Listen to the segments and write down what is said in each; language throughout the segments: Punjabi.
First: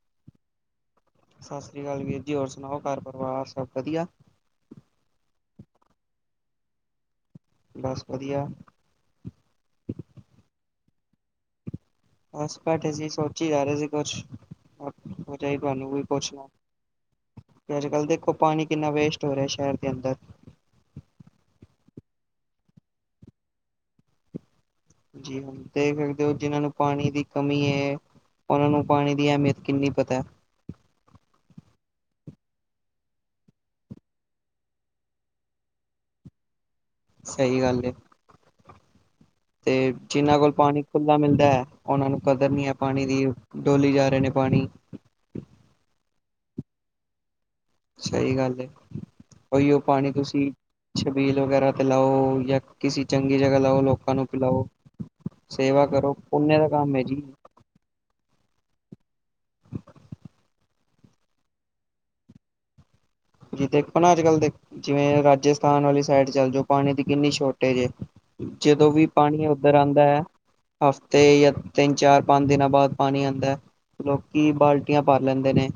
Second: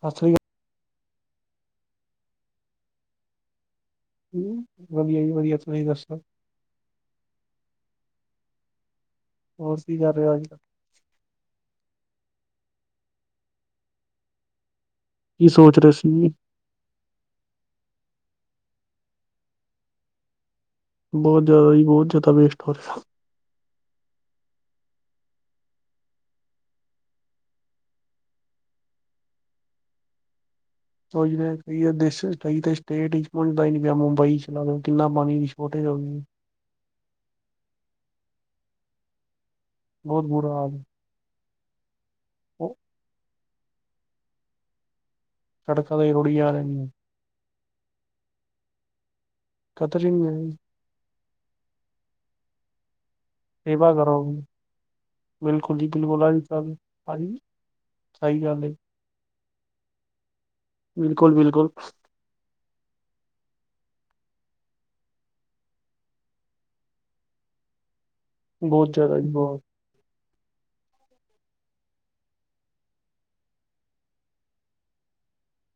ਸਤਿ ਸ਼ੀ ਅਕਾਲ। ਸਤਿ ਸ੍ਰੀ ਅਕਾਲ ਵੀਰ ਜੀ, ਹੋਰ ਸੁਣਾਓ ਘਰ ਪਰਿਵਾਰ ਸਭ ਵਧੀਆ। ਵਧੀਆ ਜੀ ਵਧੀਆ ਤੁਸੀਂ ਦੱਸੋ। ਬਸ ਵਧੀਆ। ਹੋਰ ਕੀ ਕਰ ਰਹੇ ਹੋ ਅੱਜ ਕੱਲ। ਬਸ ਬੈਠੇ ਸੀ ਸੋਚੀ ਜਾ ਰਹੇ ਸੀ ਕੁਛ, ਕੀ ਸੋਚ ਰਹੇ ਤੁਹਾਨੂੰ ਹੀ ਸੀ ਜੀ ਪੁੱਛ ਲਾ। ਤੇ ਅੱਜ ਕੱਲ੍ਹ ਦੇਖੋ, ਪਾਣੀ ਕਿੰਨਾ ਵੇਸਟ ਹੋ ਰਿਹਾ ਸ਼ਹਿਰ ਦੇ ਅੰਦਰ। ਬਹੁਤ ਜ਼ਿਆਦਾ ਜੀ ਬਹੁਤ ਜ਼ਿਆਦਾ ਵੇਸਟ ਹੋ ਰਿਹਾ। ਜੀ ਹ ਦੇਖ ਸਕਦੇ ਹੋ ਜਿਹਨਾਂ ਨੂੰ ਪਾਣੀ ਦੀ ਕਮੀ ਹੈ। ਉਹਨਾਂ ਨੂੰ ਪਾਣੀ ਦੀ ਅਹਿਮੀਅਤ ਕਿੰਨੀ ਪਤਾ ਹੈ। ਉਹ ਜਿ ਕਈ ਦੇ ਕਈ ਸਟੇਟ ਵਿੱਚ ਪਹੁੰਚਦਾ ਹੀ ਨਹੀਂ ਪਿਆ, ਮੁੰਬਈ ਲਾ ਲਓ ਕਿੰਨਾ ਪਾਣੀ ਦੀ ਸ਼ੋਰਟੇਜ ਹੋ ਗਈ। ਸਹੀ ਗੱਲ। ਤੇ ਬਹੁਤ ਜਿਨਾਂ ਕੋਲ ਬੁਰਾ ਹਾਲ ਪਾਣੀ ਖੁਲਾ ਮਿਲਦਾ ਹੈ ਉਹਨਾਂ ਨੂੰ ਕਦਰ ਨੀ ਹੈ ਉਹ ਪਾਣੀ ਦੀ। ਡੋਲੀ ਜਾ ਰਹੇ ਨੇ ਪਾਣੀ। ਸੜਕਾਂ ਤੇ ਹੀ ਰੋੜੀ ਜਾ ਰਹੇ ਆ। ਸਹੀ ਗੱਲ, ਉਹੀ ਉਹ ਕਦਰ ਹੀ ਪਾਣੀ ਤੁਸੀਂ ਨਹੀਂ ਛਬੀਲ ਵਗੈਰਾ ਤੇ ਲਾਓ ਜਾਂ ਕਿਸਸੀ ਚੰਗੀ ਜਗ੍ਹਾ ਲਾਓ ਸੇਵਾ ਲੋਕਾਂ ਕਰੋ ਨੂੰ ਪਿਲਾਓ, ਬਿਲਕੁਲ ਸੇਵਾ ਜੀ ਕਰੋ ਬਿਲਕੁਲ ਅੱਜ ਪੁੰਨ ਦਾ ਕੱਲ ਕੰਮ ਹੈ ਜੀ। ਹਾਂਜੀ ਸਹੀ ਗੱਲ। ਬਿਲਕੁਲ ਬਿਲਕੁਲ। ਜ ਦੇਖੋ ਨਾ ਅੱਜ ਕੱਲ ਦੇ ਜਿਵੇਂ ਰਾਜਸਥਾਨ ਵਾਲੀ ਸਾਈਡ ਚੱਲ ਜਾਓ ਪਾਣੀ ਦੀ ਕਿੰਨੀ ਸ਼ੋਰਟੇਜ ਹੈ। ਜਦੋਂ ਬਹੁਤ ਵੀ ਜ਼ਿਆਦਾ ਜੀ ਪਾਣੀ ਬਹੁਤ ਉੱਧਰ ਆਉਂਦਾ ਹੈ। ਹਫ਼ਤੇ ਜਾਂ ਤਿੰਨ ਚਾਰ ਪੰਜ ਦਿਨਾਂ ਬਾਅਦ ਪਾਣੀ ਆਉਂਦਾ ਹੈ। ਲੋਕੀ ਬਾਲਟੀਆਂ ਭਰ ਲੈਂਦੇ ਨੇ।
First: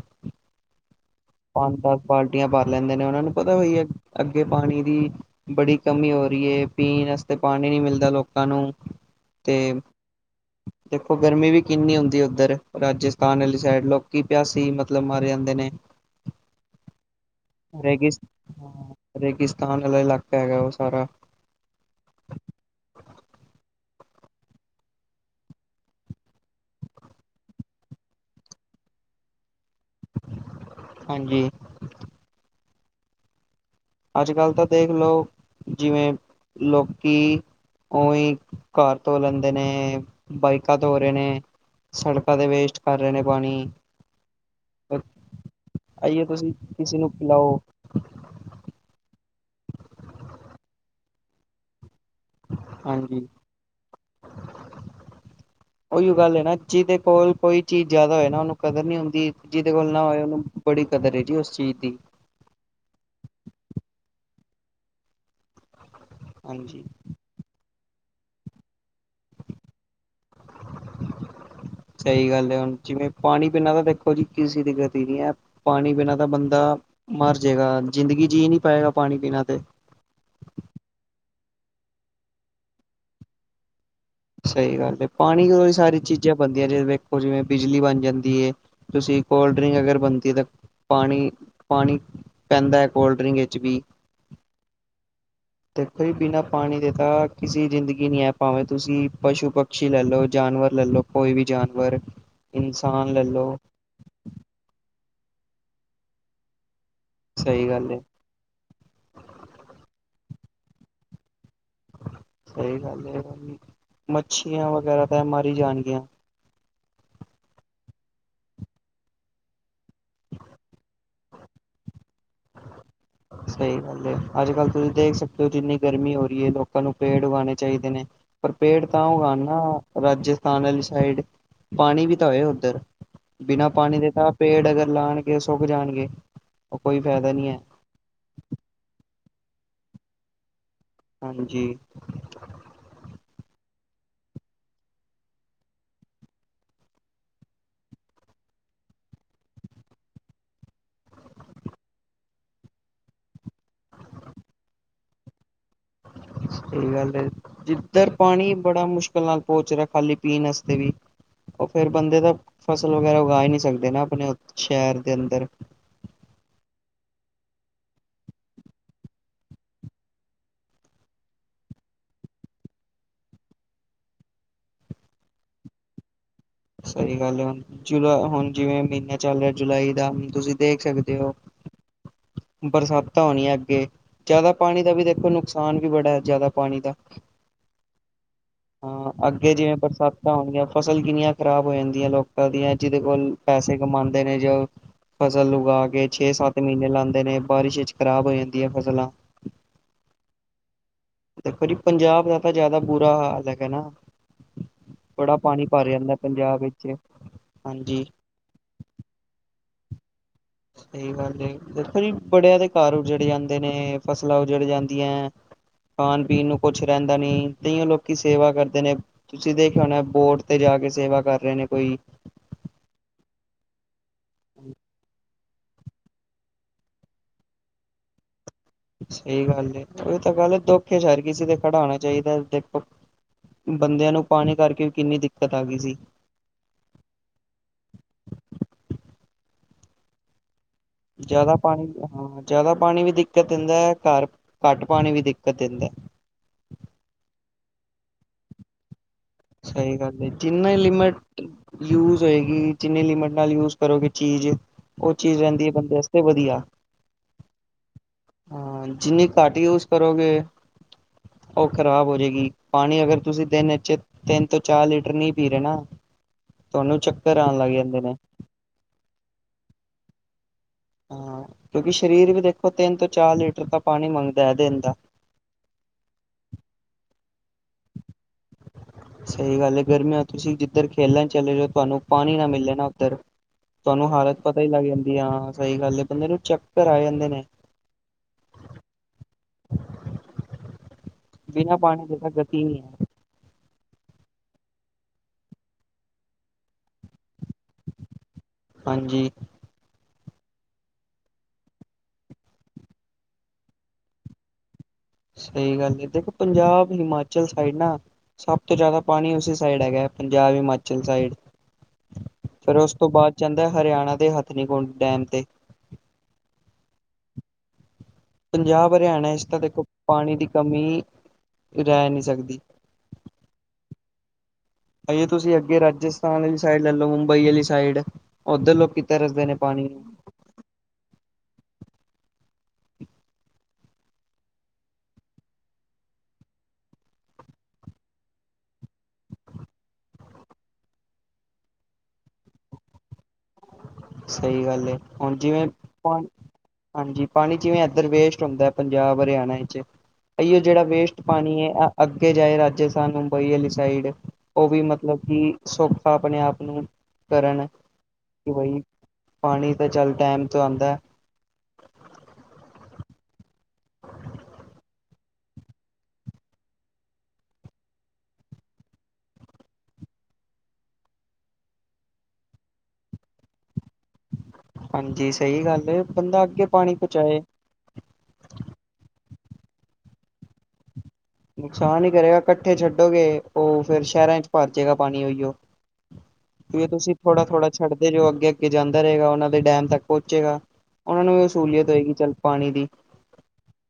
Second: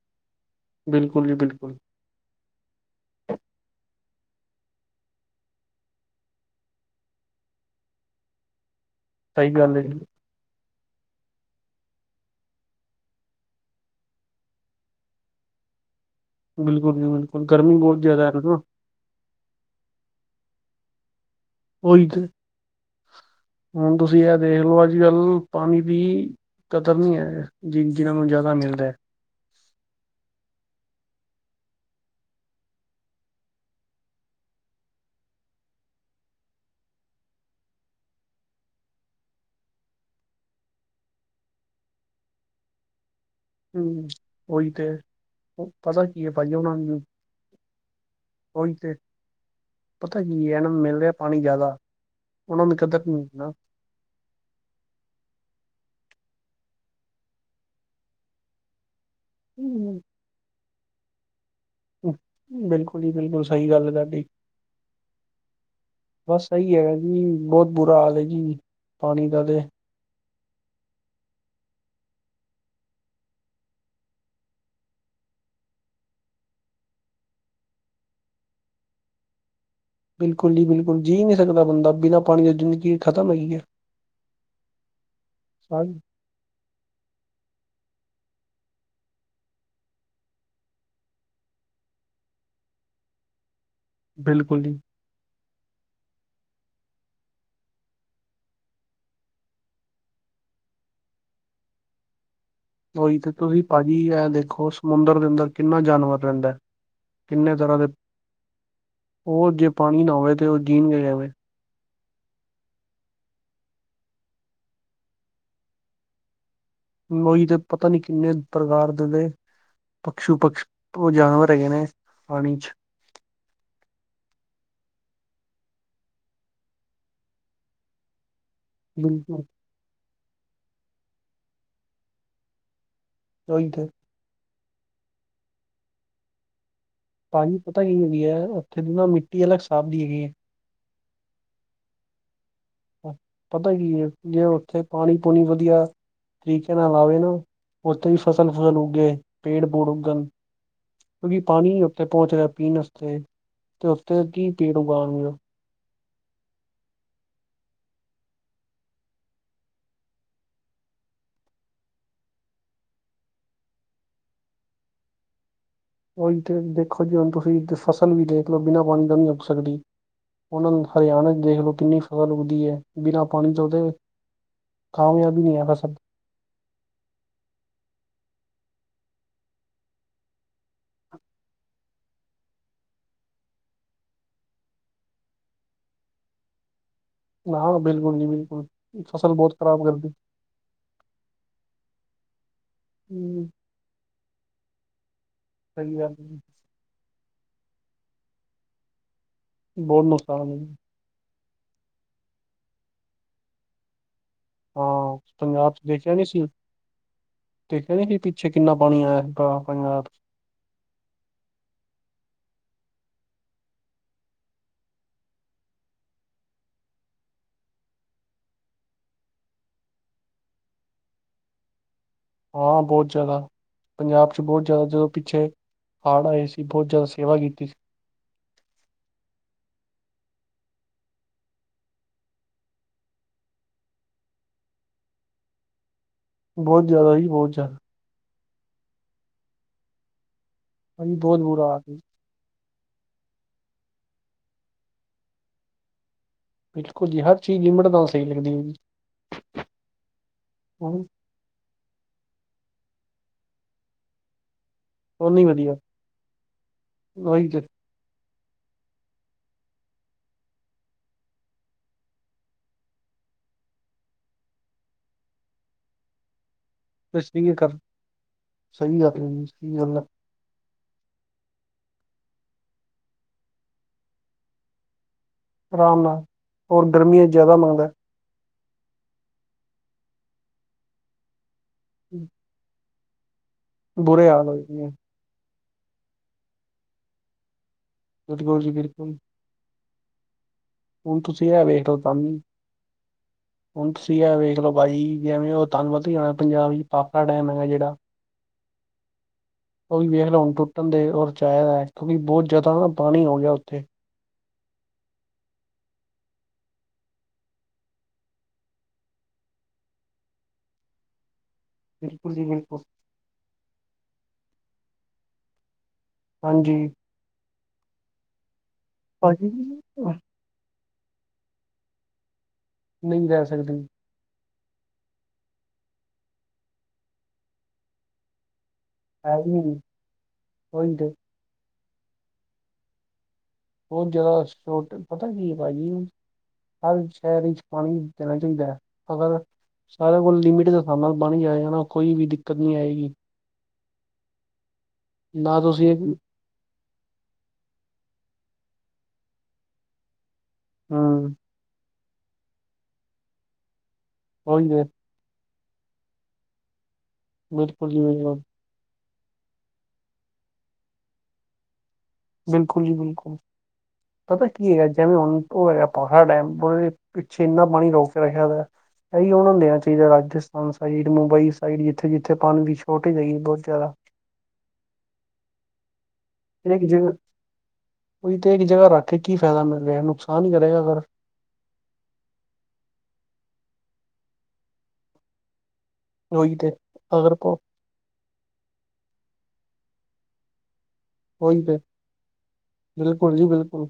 ਬਿਲਕੁਲ ਜੀ ਬਿਲਕੁਲ। ਪੰਜ ਦਸ ਬਾਲਟੀਆਂ ਭਰ ਲੈਂਦੇ ਨੇ, ਉਹਨਾਂ ਨੂੰ ਪਤਾ ਹੈ ਅੱਗੇ ਪਾਣੀ ਦੀ। ਬੜੀ ਕਮੀ ਹੋ ਰਹੀ ਹੈ ਪੀਣ ਵਾਸਤੇ ਪਾਣੀ ਨਹੀਂੀ ਮਿਲਦਾ ਲੋਕਾਂ ਨੂੰ ਸਹੀ ਤੇ ਗੱਲ ਹੈ ਜੀ ਦੇਖੋ ਗਰਮੀ ਵੀ ਕਿੰਨੀ ਹੁੰਦੀ ਉੱਧਰ, ਰਾਜਸਥਾਨ ਵਾਲੀ ਸਾਈਡ ਲੋਕੀ ਪਿਆਸੀ ਮਤਲਬ ਮਾਰੇ ਜਾਂਦੇ ਨੇ। ਬਿਲਕੁਲ ਜੀ ਬਿਲਕਲ। ਰੇਗਿਸਤ ਹਾਂ ਰੇਗਿਸਤਾਨ ਵਾਲਾ ਇਲਾਕਾ ਹੈਗਾ ਉਹ ਸਾਰਾ। ੳਈ ਤੇ- ਹੁਣ ਤੁਸੀਂ ਇਹ ਦੇਖ ਲਓ ਅੱਜ ਕੱਲ ਪਾਣੀ ਦੀ- ਕਤਰ ਨਹੀਂ ਹੈ। ਜਿਹਨ੍ਹਾਂ ਨੂੰ ਜ਼ਿਆਦਾ ਮਿਲਦਾ। ਹਾਂਜੀ ਅੱਜ ਕੱਲ੍ਹ ਤਾਂ ਦੇਖ ਲਓ ਜਿਵੇਂ ਲੋਕੀ ਉਹੀ ਕਾਰ ਧੋ ਲੈਂਦੇ ਨੇ, ਬਾਈਕਾਂ ਧੋਂ ਹੋ ਰਹੇ ਨੇ। ਸੜਕਾਂ ਤੇ ਵੇਸਟ ਕਰ ਰਹੇ ਨੇ ਪਾਣੀ। ਹਮ ਉਹੀ ਤੇ, ਪਤਾ ਕੀ ਆਈਏ ਹੈ ਤੁਸੀਂ ਭਾਜੀ ਉਹਨਾ ਕਿਸੇ ਨੂੰ ਪਿਲਾਓ ਉਹੀ ਤੇ, ਪਤਾ ਕੀ ਇਹਨਾਂ ਨੂੰ ਮਿਲ ਰਿਹਾ ਪਾਣੀ ਜ਼ਿਆਦਾ। ਉਹਨਾਂ ਨੂੰ ਕਦਰ ਹਾਂਜੀ ਨਹੀਂਣਾ। ਉਹੀ ਗੱਲ ਹੈ ਨਾ ਜਿਹਦੇ ਕੋਲ ਕੋਈ ਚੀਜ਼ ਜ਼ਿਆਦਾ ਹੋਏ ਨਾ ਉਹਨੂੰ ਕਦਰ ਨੀ ਹੁੰਦੀ। ਜਿਹਦੇ ਕੋਲ ਹਮ ਨਾ ਹੋਏ ਉਹਨੂੰ ਬੜੀ ਕਦਰ ਹੈ ਜੀ ਉਸ ਚੀਜ਼ ਦੀ। ਬਿਲਕੁਲ ਜੀ ਬਿਲਕੁਲ ਸਹੀ ਗੱਲ ਹੈ ਤੁਹਾਡੀ, ਬਸ ਐਹੀ ਹਾਂਜੀ ਹੈਗਾ। ਹਮ ਬਹੁਤ ਬੁਰਾ ਹਾਲ ਹੈ ਜੀ, ਪਾਣੀ ਦਾ ਤੇ ਸਹੀ ਗੱਲ ਹੈ ਹੁਣ, ਜਿਵੇਂ ਪਾਣੀ ਪੀਣਾ ਤਾਂ ਦੇਖੋ ਜੀ ਕਿਸੇ ਦੀ ਗਤੀ ਨੀ ਹੈ। ਪਾਣੀ ਪੀਣਾ ਤਾਂ ਬੰਦਾ ਮਰ ਜਾਏਗਾ, ਜ਼ਿੰਦਗੀ ਜੀਅ ਨਹੀਂ ਪਾਏਗਾ ਪਾਣੀ ਬਿਣਾ ਤੇ ਬਿਲਕੁਲ ਜੀ ਬਿਲਕੁਲ ਜੀਅ ਨਹੀਂ ਸਕਦਾ ਬੰਦਾ ਬਿਨਾਂ ਪਾਣੀ ਦੀ ਜ਼ਿੰਦਗੀ ਖ਼ਤਮ ਹੈਗੀ ਹੈ। ਸਹੀ ਗੱਲ, ਤੇ ਪਾਣੀ ਤੋ ਕਈ ਸਾਰੀ ਚੀਜ਼ਾਂ ਚੀਾਂ ਬਣਦੀਆਂ ਜ ਵੇਖੋ ਜਿਵੇਂ ਬਿਜਲੀ ਬਣ ਜਾਂਦੀ ਹੈ ਤੁਸੀਂ ਕੋਲਡ ਡਰਿੰਕ ਅਗਰ ਬਣਦੀ ਹੈ ਤਾਂ ਪਾਣੀ ਪਾਣੀ ਪੈਂਦਾ ਹੈ ਕੋਲਡ ਡਰਿੰਕ ਵਿੱਚ ਵੀ। ਬਿਲਕੁਲ ਜੀ- ਦੇਖੋ ਜੀ ਬਿਨਾਂ ਪਾਣੀ ਦੇ ਤਾਂ ਕਿਸੇ ਜ਼ਿੰਦਗੀ ਨਹੀਂ ਹੈ ਭਾਵੇਂ ਤੁਸੀਂ ਪਸ਼ੂ ਪ ਪੰਛੀ ਲੈ ਲਓ, ਜਾਨਵਰ ਲੈ ਲਓ, ਕੋਈ ਵੀ ਜਾਨਵਰ ਇਨਸਾਨ ਉਹੀ ਲੈ ਤੇ, ਲਓ ਤੁਸੀਂ ਭਾਜੀ ਇਹ ਦੇਖੋ ਸਮੁੰਦਰ ਦੇ ਅੰਦਰ ਕਿੰਨਾ ਜਾਨਵਰ ਰਹਿੰਦਾ ਹੈ। ਕਿੰਨੇ ਸਹੀ ਤਰ੍ਹਾਂ ਦੇ, ਗੱਲ ਹੈ ਓ ਜੇ ਪਾਨੀ ਨਾ ਹੋਵੇ ਤੇ ਓ ਜੀਨ ਗੇ ਕਿਵੇਂ? ਸਹੀ ਗੱਲ ਏ [unintelligible] ਮੱਛੀਆਂ ਵਗੈਰਾ ਤੇ ਮਰ ਈ ਜਾਨਗੀਆਂ। ਓਈ ਤੇ ਪਤਾ ਨਹੀਂ ਕਿੰਨੇ ਪ੍ਰਕਾਰ ਦੇ ਤੇ ਪਸ਼ੂ ਪਸ਼ ਓ ਜਾਨਵਰ ਹੈਗੇ ਨੇ ਪਾਣੀ 'ਚ। [inaudible] ਸਹੀ ਗੱਲ ਏ, ਅੱਜ-ਕੱਲ ਤੁਸੀਂ ਦੇਖ ਸਕਦੇ ਹੋ ਜਿੰਨੀ ਗਰਮੀ ਹੋ ਰੀ ਏ ਲੋਕਾਂ ਨੂੰ ਪੇੜ ਉਗਾਨੇ ਚਾਹੀਦੇ ਨੇ। ਪਰ ਪੇੜ ਤਾਂ ਬਿਲਕੁਲ ਉਗਾਨ ਨਾ ਰਾਜਸਥਾਨ ਵਾਲੀ ਸਾਈਡ, ਪਾਨੀ ਵੀ ਤਾਂ ਹੋਏ ਓਦਰ। ਉਹੀ ਬਿਨਾਂ ਤੇ ਪਾਣੀ ਦੇ ਤਾਂ ਪੇੜ ਅਗਰ ਲਾਣਗੇ ਸੁੱਕ ਜਾਣਗੇ। ਉਹ ਕੋਈ ਫਾਇਦਾ ਨਹੀਂ ਭਾਜੀ ਹੈ ਪਤਾ ਕੀ ਹੁੰਦੀ ਏ? ਓਥੇ ਦੀ ਨਾ ਮਿੱਟੀ ਅਲੱਗ ਸਾਬ ਦੀ ਹੈਗੀ ਏ। ਹਾਂਜੀ। ਪਤਾ ਕੀ ਏ ਜੇ ਓਥੇ ਪਾਨੀ-ਪੂਨੀ ਵਧੀਆ ਤਰੀਕੇ ਨਾਲ ਆਵੇ ਨਾ, ਓਥੇ ਵੀ ਫਸਲ-ਫੁਸਲ ਉੱਗੇ ਪੇੜ-ਪੂੜ ਉੱਗਨ। ਕਿਉਂਕਿ ਪਾਨੀ ਨੀ ਓਥੇ ਪਹੁੰਚ ਰਿਹਾ ਪੀਨ ਅਸਤੇ ਤੇ ਓਥੇ ਕੀ ਪੇੜ ਉਗਾਨਗੇ‌ ਓ। ਸਈ ਗੱਲ ਏ। ਜਿੱਧਰ ਪਾਨੀ ਬੜਾ ਮੁਸ਼ਕਿਲ ਨਾਲ ਪਹੁੰਚ ਰਿਹਾ ਖਾਲੀ ਪੀਨ ਅਸਤੇ ਵੀ ਓ ਫੇਰ ਬੰਦੇ ਤਾਂ ਫਸਲ ਵਗੈਰਾ ਉਗਾ ਹੀ ਨੀ ਸਕਦੇ ਨਾ ਅਪਨੇ ਸ਼ਹਿਰ ਦੇ ਅੰਦਰ। ਓਈ ਤੇ ਦੇਖੋ ਜੀ ਹੁਨ ਤੁਸੀਂ ਫਸਲ ਵੀ ਦੇਖ ਲੋ ਬਿਨਾ ਪਾਨੀ ਤੋਂ ਨੀ ਉੱਗ ਸਕਦੀ। ਹੁਨ ਹਰਿਆਣੇ 'ਚ ਦੇਖਲੋ ਕਿੰਨੀ ਫਸਲ ਉਗਦੀ ਏ, ਬਿਨਾ ਪਾਨੀ ਤੋਂ ਦੇ ਕਾਮਯਾਬ ਹੀ ਨੀ ਐ। [unintelligible] ਸਹੀ ਗੱਲ ਐ ਹੁਨ, ਜੁਲਾ ਹੁਨ ਜਿਵੇਂ ਮਹੀਨਾ ਚੱਲ ਰਿਹਾ ਜੁਲਾਈ ਦਾ, ਹੁਨ ਤੁਸੀਂ ਦੇਖ ਸਕਦੇ ਹੋ ਬਰਸਾਤਾਂ ਹੋਨੀਆਂ ਅੱਗੇ, ਜ਼ਿਆਦਾ ਪਾਣੀ ਦਾ ਵੀ ਦੇਖੋ ਨੁਕਸਾਨ ਵੀ ਬੜਾ, ਜ਼ਿਆਦਾ ਪਾਣੀ ਦਾ। ਹਾਂ, ਬਿਲਕੁਲ ਜੀ ਬਿਲਕੁਲ। ਹਾਂ, ਫਸਲ ਅੱਗੇ ਬਹੁਤ ਜਿਵੇਂ ਖ਼ਰਾਬ ਕਰਦੀ ਬਰਸਾਤਾਂ ਹੋਨਗੀਆਂ ਫਸਲ ਕਿੰਨੀਆਂ ਖ਼ਰਾਬ ਹੋ ਜਾਂਦੀਆਂ ਲੋਕਾਂ ਦੀਆਂ, ਜਿਦੇ ਕੋਲ ਹਮ, ਪੈਸੇ ਕਮਾਂਦੇ ਨੇ ਜੋ ਫਸਲ ਉਗਾ ਸਹੀ ਕੇ, ਗੱਲ ਹੈ, ਛੇ-ਸੱਤ ਮਹੀਨੇ ਲਾਂਦੇ ਨੇ, ਬਾਰਿਸ਼ 'ਚ ਖ਼ਰਾਬ ਹੋ ਜਾਂਦੀਆਂ ਫਸਲਾਂ। ਬੋਤ ਨੁਕਸਾਨ ਐ ਜੀ। ਦੇਖੋ ਜੀ ਪੰਜਾਬ ਦਾ ਤਾਂ ਜ਼ਿਆਦਾ ਬੁਰਾ ਹਾਲ ਹੈਗਾ ਨਾ। ਹਾਂ ਬੜਾ ਪਾਣੀ ਪੰਜਾਬ 'ਚ ਭਰ ਦੇਖਿਆ ਜਾਂਦਾ ਨੀ ਸੀ, ਪੰਜਾਬ ਵਿੱਚ ਦੇਖਿਆ ਨੀ ਹਾਂਜੀ ਸੀ ਪੀ ਪਿੱਛੇ ਕਿੰਨਾ ਪਾਨੀ ਆਇਆ [unintelligible] ਪੰਜਾਬ। ਸਹੀ ਗੱਲ ਏ, ਦੇਖੋ ਜੀ ਬੜੇਆਂ ਦੇ ਘਰ ਉਜੜ ਜਾਂਦੇ ਨੇ, ਫਸਲਾਂ ਉਜੜ ਜਾਂਦੀਆਂ। ਖਾਨ ਪੀਨ ਨੂੰ ਕੁਛ ਰਹਿੰਦਾ ਨੀ ਤਇਓ ਲੋਕੀ ਸੇਵਾ ਕਰਦੇ ਨੇ। ਤੁਸੀਂ ਦੇਖਿਆ ਹੋਨਾਂ ਬੋਟ ਤੇ ਜਾ ਕੇ ਸੇਵਾ ਕਰ ਰਹੇ ਨੇ ਕੋਈ। ਹਾਂ ਬੋਤ ਜਾਦਾ। ਪੰਜਾਬ 'ਚ ਬੋਤ ਜਾਦਾ ਜਦੋਂ ਪਿੱਛੇ ਹਾੜ੍ਹ ਆਏ ਸੀ, ਬੋਤ ਜਾਦਾ ਸੇਵਾ ਕੀਤੀ ਸੀ। ਸਹੀ ਗੱਲ ਏ, ਓ ਤਾਂ ਗੱਲ ਦੁੱਖ 'ਚ ਹਰ ਕਿਸੇ ਤੇ ਖੜਾ ਹੋਨਾ ਚਾਈਦਾ, ਦੇਖੋ ਬੰਦਿਆਂ ਨੂੰ ਪਾਨੀ ਕਰਕੇ ਵੀ ਕਿੰਨੀ ਦਿੱਕਤ ਆ ਗੀ ਸੀ। ਬੋਤ ਜਾਦਾ ਜੀ ਬੋਤ ਜਾਦਾ। ਭਾਜੀ ਬਹੁਤ ਜ਼ਿਆਦਾ ਬੁਰਾ ਹਾਲ ਪਾਣੀ ਸੀ ਹਾਂ। ਜਿਆਦਾ ਪਾਣੀ ਵੀ ਦਿੱਕਤ ਦੇਂਦਾ, ਘਰ ਘੱਟ ਪਾਣੀ ਵੀ ਦਿੱਕਤ ਦੇਂਦਾ। ਬਿਲਕੁਲ ਜੀ, ਹਰ ਚੀਜ਼ ਲਿਮਟ ਨਾਲ ਸਈ ਲੱਗਦੀ ਐ ਜੀ। ਸਈ ਗੱਲ ਏ, ਜਿੰਨੀ ਹਮ, ਲਿਮਿਟ ਯੂਜ ਹੋਏਗੀ, ਜਿੰਨੀ ਲਿਮਿਟ ਨਾਲ ਯੂਜ ਕਰੋਗੇ ਚੀਜ਼ ਓ ਉਹ ਚੀਜ਼ ਨਹੀਂ ਰਹਿੰਦੀ ਏ ਵਧੀਆ ਬੰਦੇ ਅਸਤੇ ਵਧੀਆ। ਉਹੀ ਤੇ ਹਾਂ, ਜਿੰਨੀ ਘੱਟ ਯੂਜ ਕਰੋਗੇ ਓ ਖਰਾਬ ਹੋ ਜੇਗੀ, ਪਾਨੀ ਅਗਰ ਤੁਸੀਂ ਦਿਨ 'ਚ ਤਿੰਨ ਤੋਂ ਚਾਰ ਲੀਟਰ ਨੀ ਪੀ ਰੇ ਨਾ ਤੁਹਾਨੂੰ ਚੱਕਰ ਆਨ ਲੱਗ ਜਾਂਦੇ ਨੇ। ਸਈ ਆਖਿਆ ਜੀ, ਸਈ ਗੱਲ ਐ। ਹਾਂ ਕਿਉਂਕਿ ਸਰੀਰ ਵੀ ਦੇਖੋ ਤਿੰਨ ਤੋਂ ਚਾਰ ਲੀਟਰ ਤਾਂ ਪਾਨੀ ਮੰਗਦਾ ਐ ਦਿਨ ਦਾ। ਆਰਾਮ ਨਾਲ, ਹੋਰ ਗਰਮੀਆਂ 'ਚ ਜਾਦਾ ਮੰਗਦਾ ਐ। ਸਈ ਗੱਲ ਏ, ਗਰਮੀਆਂ ਤੁਸੀਂ ਜਿੱਧਰ ਖੇਲਨ ਚਲੇ ਜੋ, ਤੁਹਾਨੂੰ ਪਾਨੀ ਨਾ ਮਿਲੇ ਨਾ ਤੁਹਾਨੂੰ ਬੁਰੇ ਹਾਲਤ ਹਾਲ ਪਤਾ ਹੋਏ ਹੀ ਲੱਗ ਪਏ ਜਾਂਦੀ ਆ ਸਹੀ ਗੱਲ ਏ ਬੰਦੇ ਨੂੰ ਚੱਕਰ ਆ ਜਾਂਦੇ ਨੇ। ਤੁਹਾਡ ਗੋਲ ਜੀ ਬਿਲਕੁੱਲ। ਹੁਣ ਤੁਸੀਂ ਇਹ ਬਿਨਾਂ ਵੇਖ ਲਓ ਪਾਣੀ ਦੇ ਤਾਂ ਤਾਂਵੀ ਗਤੀ ਨਹੀਂ ਹੈ ਹੁਣ ਤੁਸੀਂ ਹੈ ਵੇਖ ਲਓ ਪਾਜੀ ਜਿਵੇਂ ਉਹ ਤਨ ਪਤਾ ਹੀ ਜਾਣਾ ਪੰਜਾਬ ਵਿੱਚ ਪਾਖੜਾ ਡੈਮ ਹੈਗਾ ਜਿਹੜਾ ਹਾਂਜੀ। ਉਹ ਵੀ ਵੇਖ ਲ ਹੁਣ ਟੁੱਟਣ ਦੇ ਉਹ ਚ ਹੋਯਾ ਹੈ ਕਿਉਂਕਿ ਬਹੁਤ ਜ਼ਿਆਦਾ ਨਾ ਪਾਣੀ ਹੋ ਗਿਆ ਉੱਥੇ। ਸਹੀ ਗੱਲ ਏ ਦੇਖੋ ਪੰਜਾਬ ਹਿਮਾਚਲ ਸਾਈਡ ਨਾ। ਸਭ ਤੋਂ ਜ਼ਿਆਦਾ ਪਾਣੀ ਉਸੇ ਸਾਈਡ ਹੈਗਾ ਹੈ ਪੰਜਾਬ ਹਿਮਾਚਲ ਸਾਈਡ। ਬਿਲਕੁਲ ਜੀ ਫਿਰ ਬਿਲਕੁਲ ਉਸ ਤੋਂ ਬਾਅਦ ਜਾਂਦਾ ਹਰਿਆਣਾ ਦੇ ਹਥਨੀਕੁੰਡ ਡੈਮ ਤੇ। ਹਾਂਜੀ। ਪੰਜਾਬ ਹਰਿਆਣੇ ਚ ਭਾਜੀ ਤਾਂ ਦੇਖੋ ਪਾਣੀ ਦੀ ਕਮੀ ਰਹਿ ਨਹੀਂ ਸਕਦੀ। ਨਹੀਂ ਰਹਿ ਸਕਦੇ। ਅਹਿਯੋ ਤੁਸੀਂ ਅੱਗੇ ਰਾਜਸਥਾਨ ਵਾਲੀ ਸਾਈਡ ਲੈ ਲਓ ਮੁੰਬਈ ਵਾਲੀ ਸਾਈਡ ਉੱਧਰ ਲੋਕੀ ਤਰਸਦੇ ਐਸ ਨੇ ਯੂ ਪਾਣੀ ਨੂੰ ਵਿਸ਼। ਉਈ ਤੇ ਬਹੁਤ ਜ਼ਿਆਦਾ ਸੋਪਟ ਪਤਾ ਕੀ ਭ ਗਈ। ਹਰ ਸ਼ਹਿਰ ਵਿੱਚ ਪਾਣੀ ਦੇਣਾ ਚਾਹੀਦਾ ਅਗਰ ਸਾਰਿਆਂ ਕੋਲ ਲਿਮਿਟ ਦਾ ਸਾਹਮ ਨਾਲ ਬਣ ਜਾਏ ਨਾ ਕੋਈ ਵੀ ਦਿੱਕਤ ਨੀ ਆਏਗੀ। ਸਹੀ ਗੱਲ ਏ ਹੁਣ ਨਾ ਜਿਵੇਂ ਤੁਸੀਂ ਹਾਂਜੀ ਪਾਣੀ ਜਿਵੇਂ ਇੱਧਰ ਵੇਸਟ ਹੁੰਦਾ ਪੰਜਾਬ ਹਰਿਆਣਾ ਵਿੱਚ। ਇਓ ਜਿਹੜਾ ਵੇਸਟ ਹੂੰ ਪਾਣੀ ਏ ਅੱਗੇ ਜਾਏ ਰਾਜਸਥਾਨ ਮੁੰਬਈ ਵਾਲੀ ਸਾਈਡ ਉਹ ਉਹੀ ਵੀ ਹੈ ਮਤਲਬ ਮਤਲਬ ਕਿ ਸੌਖਾ ਆਪਣੇ ਆਪ ਨੂੰ ਕਰਨ ਬਿਲਕੁੱਲ ਜੀ ਬਿਲਕੁੱਲ। ਕਿ ਬਈ ਪਾਣੀ ਤਾਂ ਚੱਲ ਡੈਮ ਤੋਂ ਆਂਦਾ। ਬਿਲਕੁੱਲ ਜੀ ਬਿਲਕੁੱਲ ਪਤਾ ਕੀ ਹੈ ਜੈਵੇਂ ਹੁਣ ਉਹ ਹੈ ਪਹਾੜ ਡੈਮਬ ਓਏ ਪਿੱਛੇ ਇੰਨਾ ਪਾਣੀ ਰੋ ਕੇ ਰਖਿਆ ਦਾ ਹੈ। ਇਹੀ ਉਹਨਾਂ ਨੂੰ ਦੇਣਾ ਚਾਹੀਦਾ ਰਾਜਸਥਾਨ ਸਾਈਡ ਮੁੰਬਈ ਸਾਈਡ ਜਿੱਥੇ-ਜਿੱਥੇ ਪਾਣੀ ਦੀ ਸੋਰਟੇਦ ਹੈਗੀ ਏ ਬਹੁਤ ਜ਼ਿਆਦਾ। ਹਾਂਜੀ ਸਹੀ ਗੱਲ ਏ। ਇੱਕ ਜਗਾ ਹੁਣ ਤੇ ਇੱਕ ਜਗ੍ਹਾ ਰੱਖ ਕੇ ਕੀ ਫਾਇਦਾ ਮੇਰੇ ਨੁਕਸਾਨ ਹੀ ਕਰੇਗਾ ਕਰੇਗਾ ਫਿਰ ਨੁਕਸਾਨ ਹੀ ਕਰੇਗਾ ਇਕੱਠੇ ਛੱਡੋਗੇ ਉਹ ਫੇਿਰ ਸ਼ਹਿਰਾਂ ਚ ਪਰਜੇਗਾ ਪਾਣੀ ਉਹੀਓ। ਉਹੀ ਤੇ ਇਹੀਓ ਤੁਸੀਂ ਅਗਰ ਪ ਥੋੜ੍ਹਾ-ਥੋੜ੍ਹਾ ਛੱਡਦੇ ਜੋ ਅੱਗੇ ਅੱਗੇ ਜਾਂਦਾ ਰਹੇਗਾ ਉਹਨਾਂ ਦੇ ਡੈਮ ਤੱਕ ਪਹੁੰਚੇਗਾ। ਉਹਨਾਂ ਨੂੰ ਵੀ ਸਸੂਲੀਅਤ ਹੋਏਗੀ ਚੱਲ ਪਾਣੀ ਦੀ ਹੋਲੀ ਬਿਲਕੁਲ।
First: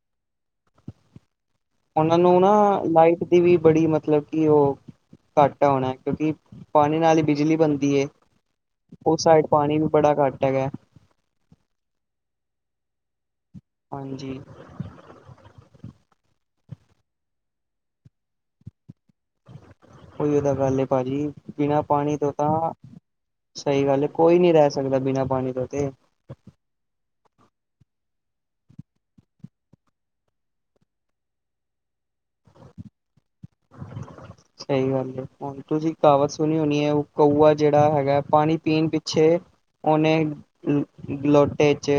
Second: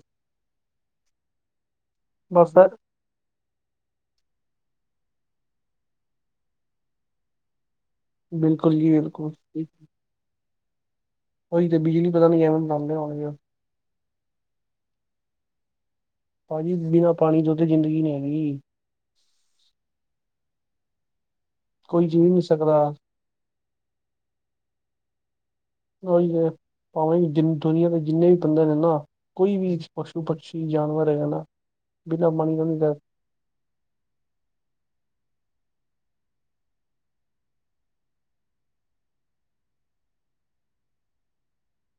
ਉਹਨਾਂ ਨੂੰ ਨਾ ਬਸ ਲਾਈਟ ਦੀ ਵੀ ਬੜੀ ਮਤਲਬ ਕਿ ਉਹ ਘੱਟ ਐ ਹੋਣਾ ਕਿਉਂਕਿ ਪਾਣੀ ਨਾਲ ਹੀ ਬਿਜਲੀ ਬਣਦੀ ਏ। ਬਿਲਕੁਲ ਜੀ ਉਸ ਬਿਲਕੁਲ ਸਾਈਡ ਪਾਣੀ ਵੀ ਬੜਾ ਘੱਟ ਹੈਗਾ। ਉਹੀ ਤੇ ਬਿਜਲੀ ਪਤਾ ਨੀ ਕਿਵੇਂ ਬਣਾਣਦੇ ਹੋਣਗੇ ਉਹ ਹਾਂਜੀ। ਪਾਜੀ ਬਿਨਾਂ ਪਾਣੀ ਤੋਂ ਤੇ ਜ਼ਿੰਦਗੀ ਨੀ ਹੈਗੀ ਜੀ। ਉਇਓ ਤਾਂ ਗੱਲ ਏ੍ ਪਾਜੀ ਬਿਨਾ ਕੋਈ ਪਾਣੀ ਜੀਅ ਤੋਂ ਨਹੀਂ ਤਾਂ ਸਕਦਾ ਸਹੀ ਗੱਲ ਏ ਕੋਈ ਨੀ ਰਹਿ ਸਕਦਾ ਬਿਨਾਂ ਪਾਣੀ ਤੋਂ ਤੇ ਉਹੀ ਤੇ ਪਾਵੇਂ ਦੁਨੀਆਂ ਦੇ ਜਿੰਨੇ ਵੀ ਬੰਦੇ ਨੇ ਨਾ ਕੋਈ ਵੀ ਪਸ਼ੂ-ਪਸ਼ੀ, ਜਾਨਵਰ ਹੈਗਾ ਨਾ ਬਿਨਾਂ ਪਾਣੀ ਤੋ ਨਹੀਂ ਰਹਿ ਸਕਦਾ ਸਹੀ ਗੱਲ ਏ ਹੁਣ ਤੁਸੀਂ ਕਹਾਵਤ ਸੁਣੀ ਹੋਣੀ ਏ ਉਹ ਕੌਆ ਜਿਹੜਾ ਹੈਗਾ ਪਾਣੀ ਪੀਣ ਪਿੱਛੇ ਉਹਨੇ ਲੋਟੇ ਚ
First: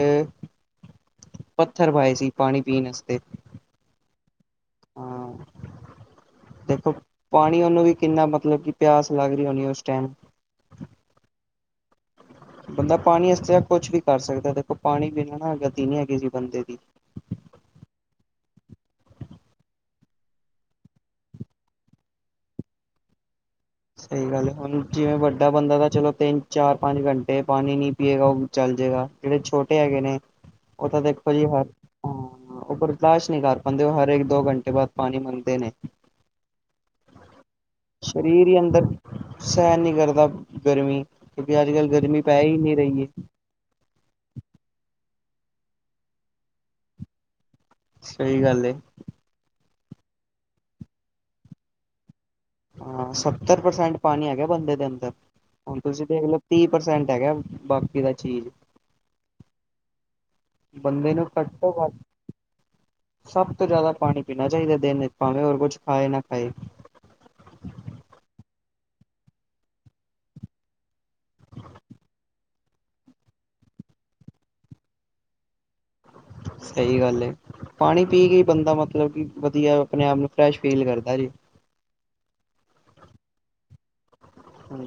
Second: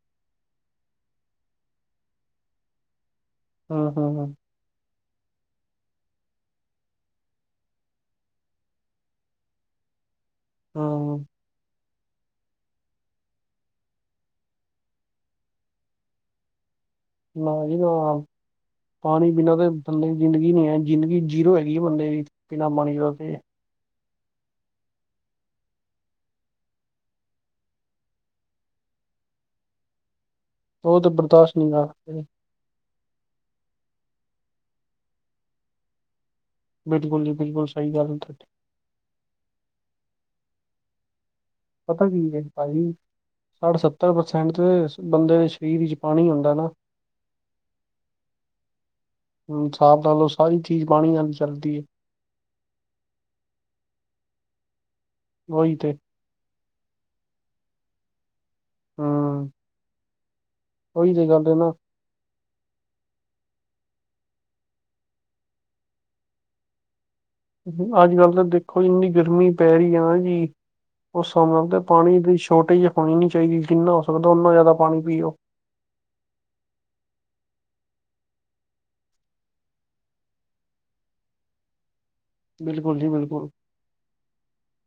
ਪੱਥਰ ਪਾਏ ਸੀ ਪਾਣੀ ਪੀਣ ਅਸਤੇ। ਹਾਂ-ਹਾਂ-ਹਾਂ। ਹਾਂ। ਦੇਖੋ ਪਾਣੀ ਉਹਨੂੰ ਵੀ ਕਿੰਨਾ ਮਤਲਬ ਕਿ ਪਿਆਸ ਲੱਗ ਰਹੀ ਹੋਣੀ ਉਸ ਟਾਈਮ। ਹਾਂ। ਬੰਦਾ ਪਾਣੀ ਵ ਕੁਛ ਵੀ ਕਰ ਸਕਦਾ ਦੇਖੋ, ਪਾਣੀ ਬਿਨਾਂ ਨਾ ਗਤੀ ਨਹੀਂੀ ਹੈਗੀ ਜੀ ਬੰਦੇ ਦੀ ਨਾ ਜੀ ਨਾ- ਪਾਣੀ ਬਿਨਾਂ ਤਾਂ ਬੰਦੇ ਦੀ ਜ਼ਿੰਦਗੀ ਨੀ ਹੈ ਜ਼ਿੰਦਗੀ ਜੀਰੋ ਹੈਗੀ ਆ ਬੰਦੇ ਦੀ, ਬਿਨਾਂ ਪਾਣੀ ਤੇ ਸਹੀ ਗੱਲ ਹੈ ਹੁਣ ਜਿਵੇਂ ਵੱਡਾ ਬੰਦਾ ਤਾਂ ਚਲੋ ਤਿੰਨ ਚਾਰ ਪੰਜ ਘੰਟੇ ਪਾਣੀ ਨੀ ਪੀਏਗਾ ਉਹ ਚੱਲ ਜਾੇਗਾ ਜਿਹੜੇ ਛੋਟੇ ਹੈਗੇ ਨੇ, ਉਹ ਤਾਂ ਦੇਖੋ ਜੀ ਹ ਬਰਦਾਸ਼ਤ ਹਾਂ- ਨਹੀਂ ਕਰ ਸਕਦੇ ਉਪਰ ਬਰਦਾਸ਼ ਨਹੀਂ ਕਰ ਪਾਉਂਦੇ ਉਹ ਹਰ ਇੱਕ ਦੋ ਘੰਟੇ ਬਾਅਦ ਪਾਣੀ ਮੰਗਦੇ ਨੇ ਬਿਲਕੁਲ ਜੀ ਬਿਲਕੁਲ ਸਹੀ ਗੱਲ ਤੁਹਾਡੀ ਸਰੀਰ ਵੀ ਅੰਦਰ ਸਹਿਣ ਨਹੀਂ ਕਰਦਾ ਗਰਮੀ ਕਿਉਂਕਿ ਅੱਜ ਕੱਲ ਗਰਮੀ ਪੈ ਹੀ ਇੰਨੀ ਰਹੀ ਹੈ ਸੱਠ ਸੱਤਰ ਪਰਸੈਂਟ ਤੇ ਬੰਦੇ ਦੇ ਸਰੀਰ ਵਿੱਚ ਪਾਣੀ ਹੁੰਦਾ ਹੈ। ਸਹੀ ਗੱਲ ਏ- ਹੁਨ ਸਾਬ ਲਾ ਲਓ ਸਾਰੀ ਚੀਜ਼ ਪਾਣੀ ਨਾਲ ਚੱਲਦੀ ਹਾਂ ਸੱਤਰ ਪਰਸੈਂਟ ਪਾਣੀ ਹੈਗਾ ਬੰਦੇ ਦੇ ਅੰਦਰ ਉਹੀ ਹੁਣ ਤੇ ਤੁਸੀਂ ਦੇਖ ਲਓ ਤੀਹ ਪ੍ਰਸੈਂਟ ਹੈਗਾ ਬਾਕੀ ਦਾ ਚੀਜ਼ ਹਾਂ- ਬੰਦੇ ਨੂੰ ਘੱਟ ਤੋਂ ਨਾ ਘੱਟ ਸਭ ਤੋਂ ਜ਼ਿਆਦਾ ਪਾਣੀ ਪੀਣਾ ਚਾਹੀਦਾ ਦਿਨ ਵਿਚ, ਭਾਵੇਂ ਹੋਰ ਕੁਝ ਖਾਏ ਨਾ ਖਾਏ ਅੱਜ ਕੱਲ ਤਾਂ ਦੇਖੋ ਇੰਨੀ ਗਰਮੀ ਪੈ ਰਹੀ ਹੈ ਨਾ ਜੀ- ਉਹ ਹਿਸਾਬ ਨਾਲ ਤੇ ਪਾਣੀ ਦੀ ਸ਼ੋਰਟੇਜ ਹੋਣੀ ਨੀ ਚਾਹੀਦੀ, ਜਿੰਨਾ ਹੋ ਸਕਦਾ ਉਓਨਾ ਜ਼ਿਆਦਾ ਪਾਣੀ ਪੀਓ। ਸਹੀ ਗੱਲ ਏ ਪਾਣੀ ਪੀ ਕੇ ਬੰਦਾ ਮਤਲਬ ਕਿ ਵਧੀਆ ਆਪਣੇ ਆਪ ਨੂੰ ਫਰੈਸ਼ ਫੀਲ ਕਰਦਾ ਜੀ ਬਿਲਕੁਲ ਜੀ ਬਿਲਕੁਲ ਹਾਂ,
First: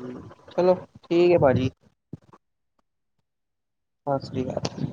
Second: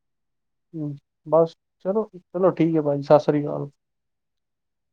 ਚਲੋ ਹਮ, ਠੀਕ ਹੈ ਬਸ ਭਾਜੀ- ਚਲੋ ਚਲੋ, ਠੀਕ ਆ ਭਾਜੀ ਸਤਿ ਸ੍ਰੀ ਅਕਾਲ। ਸਤਿ ਸ਼੍ਰੀ ਅਕਾਲ-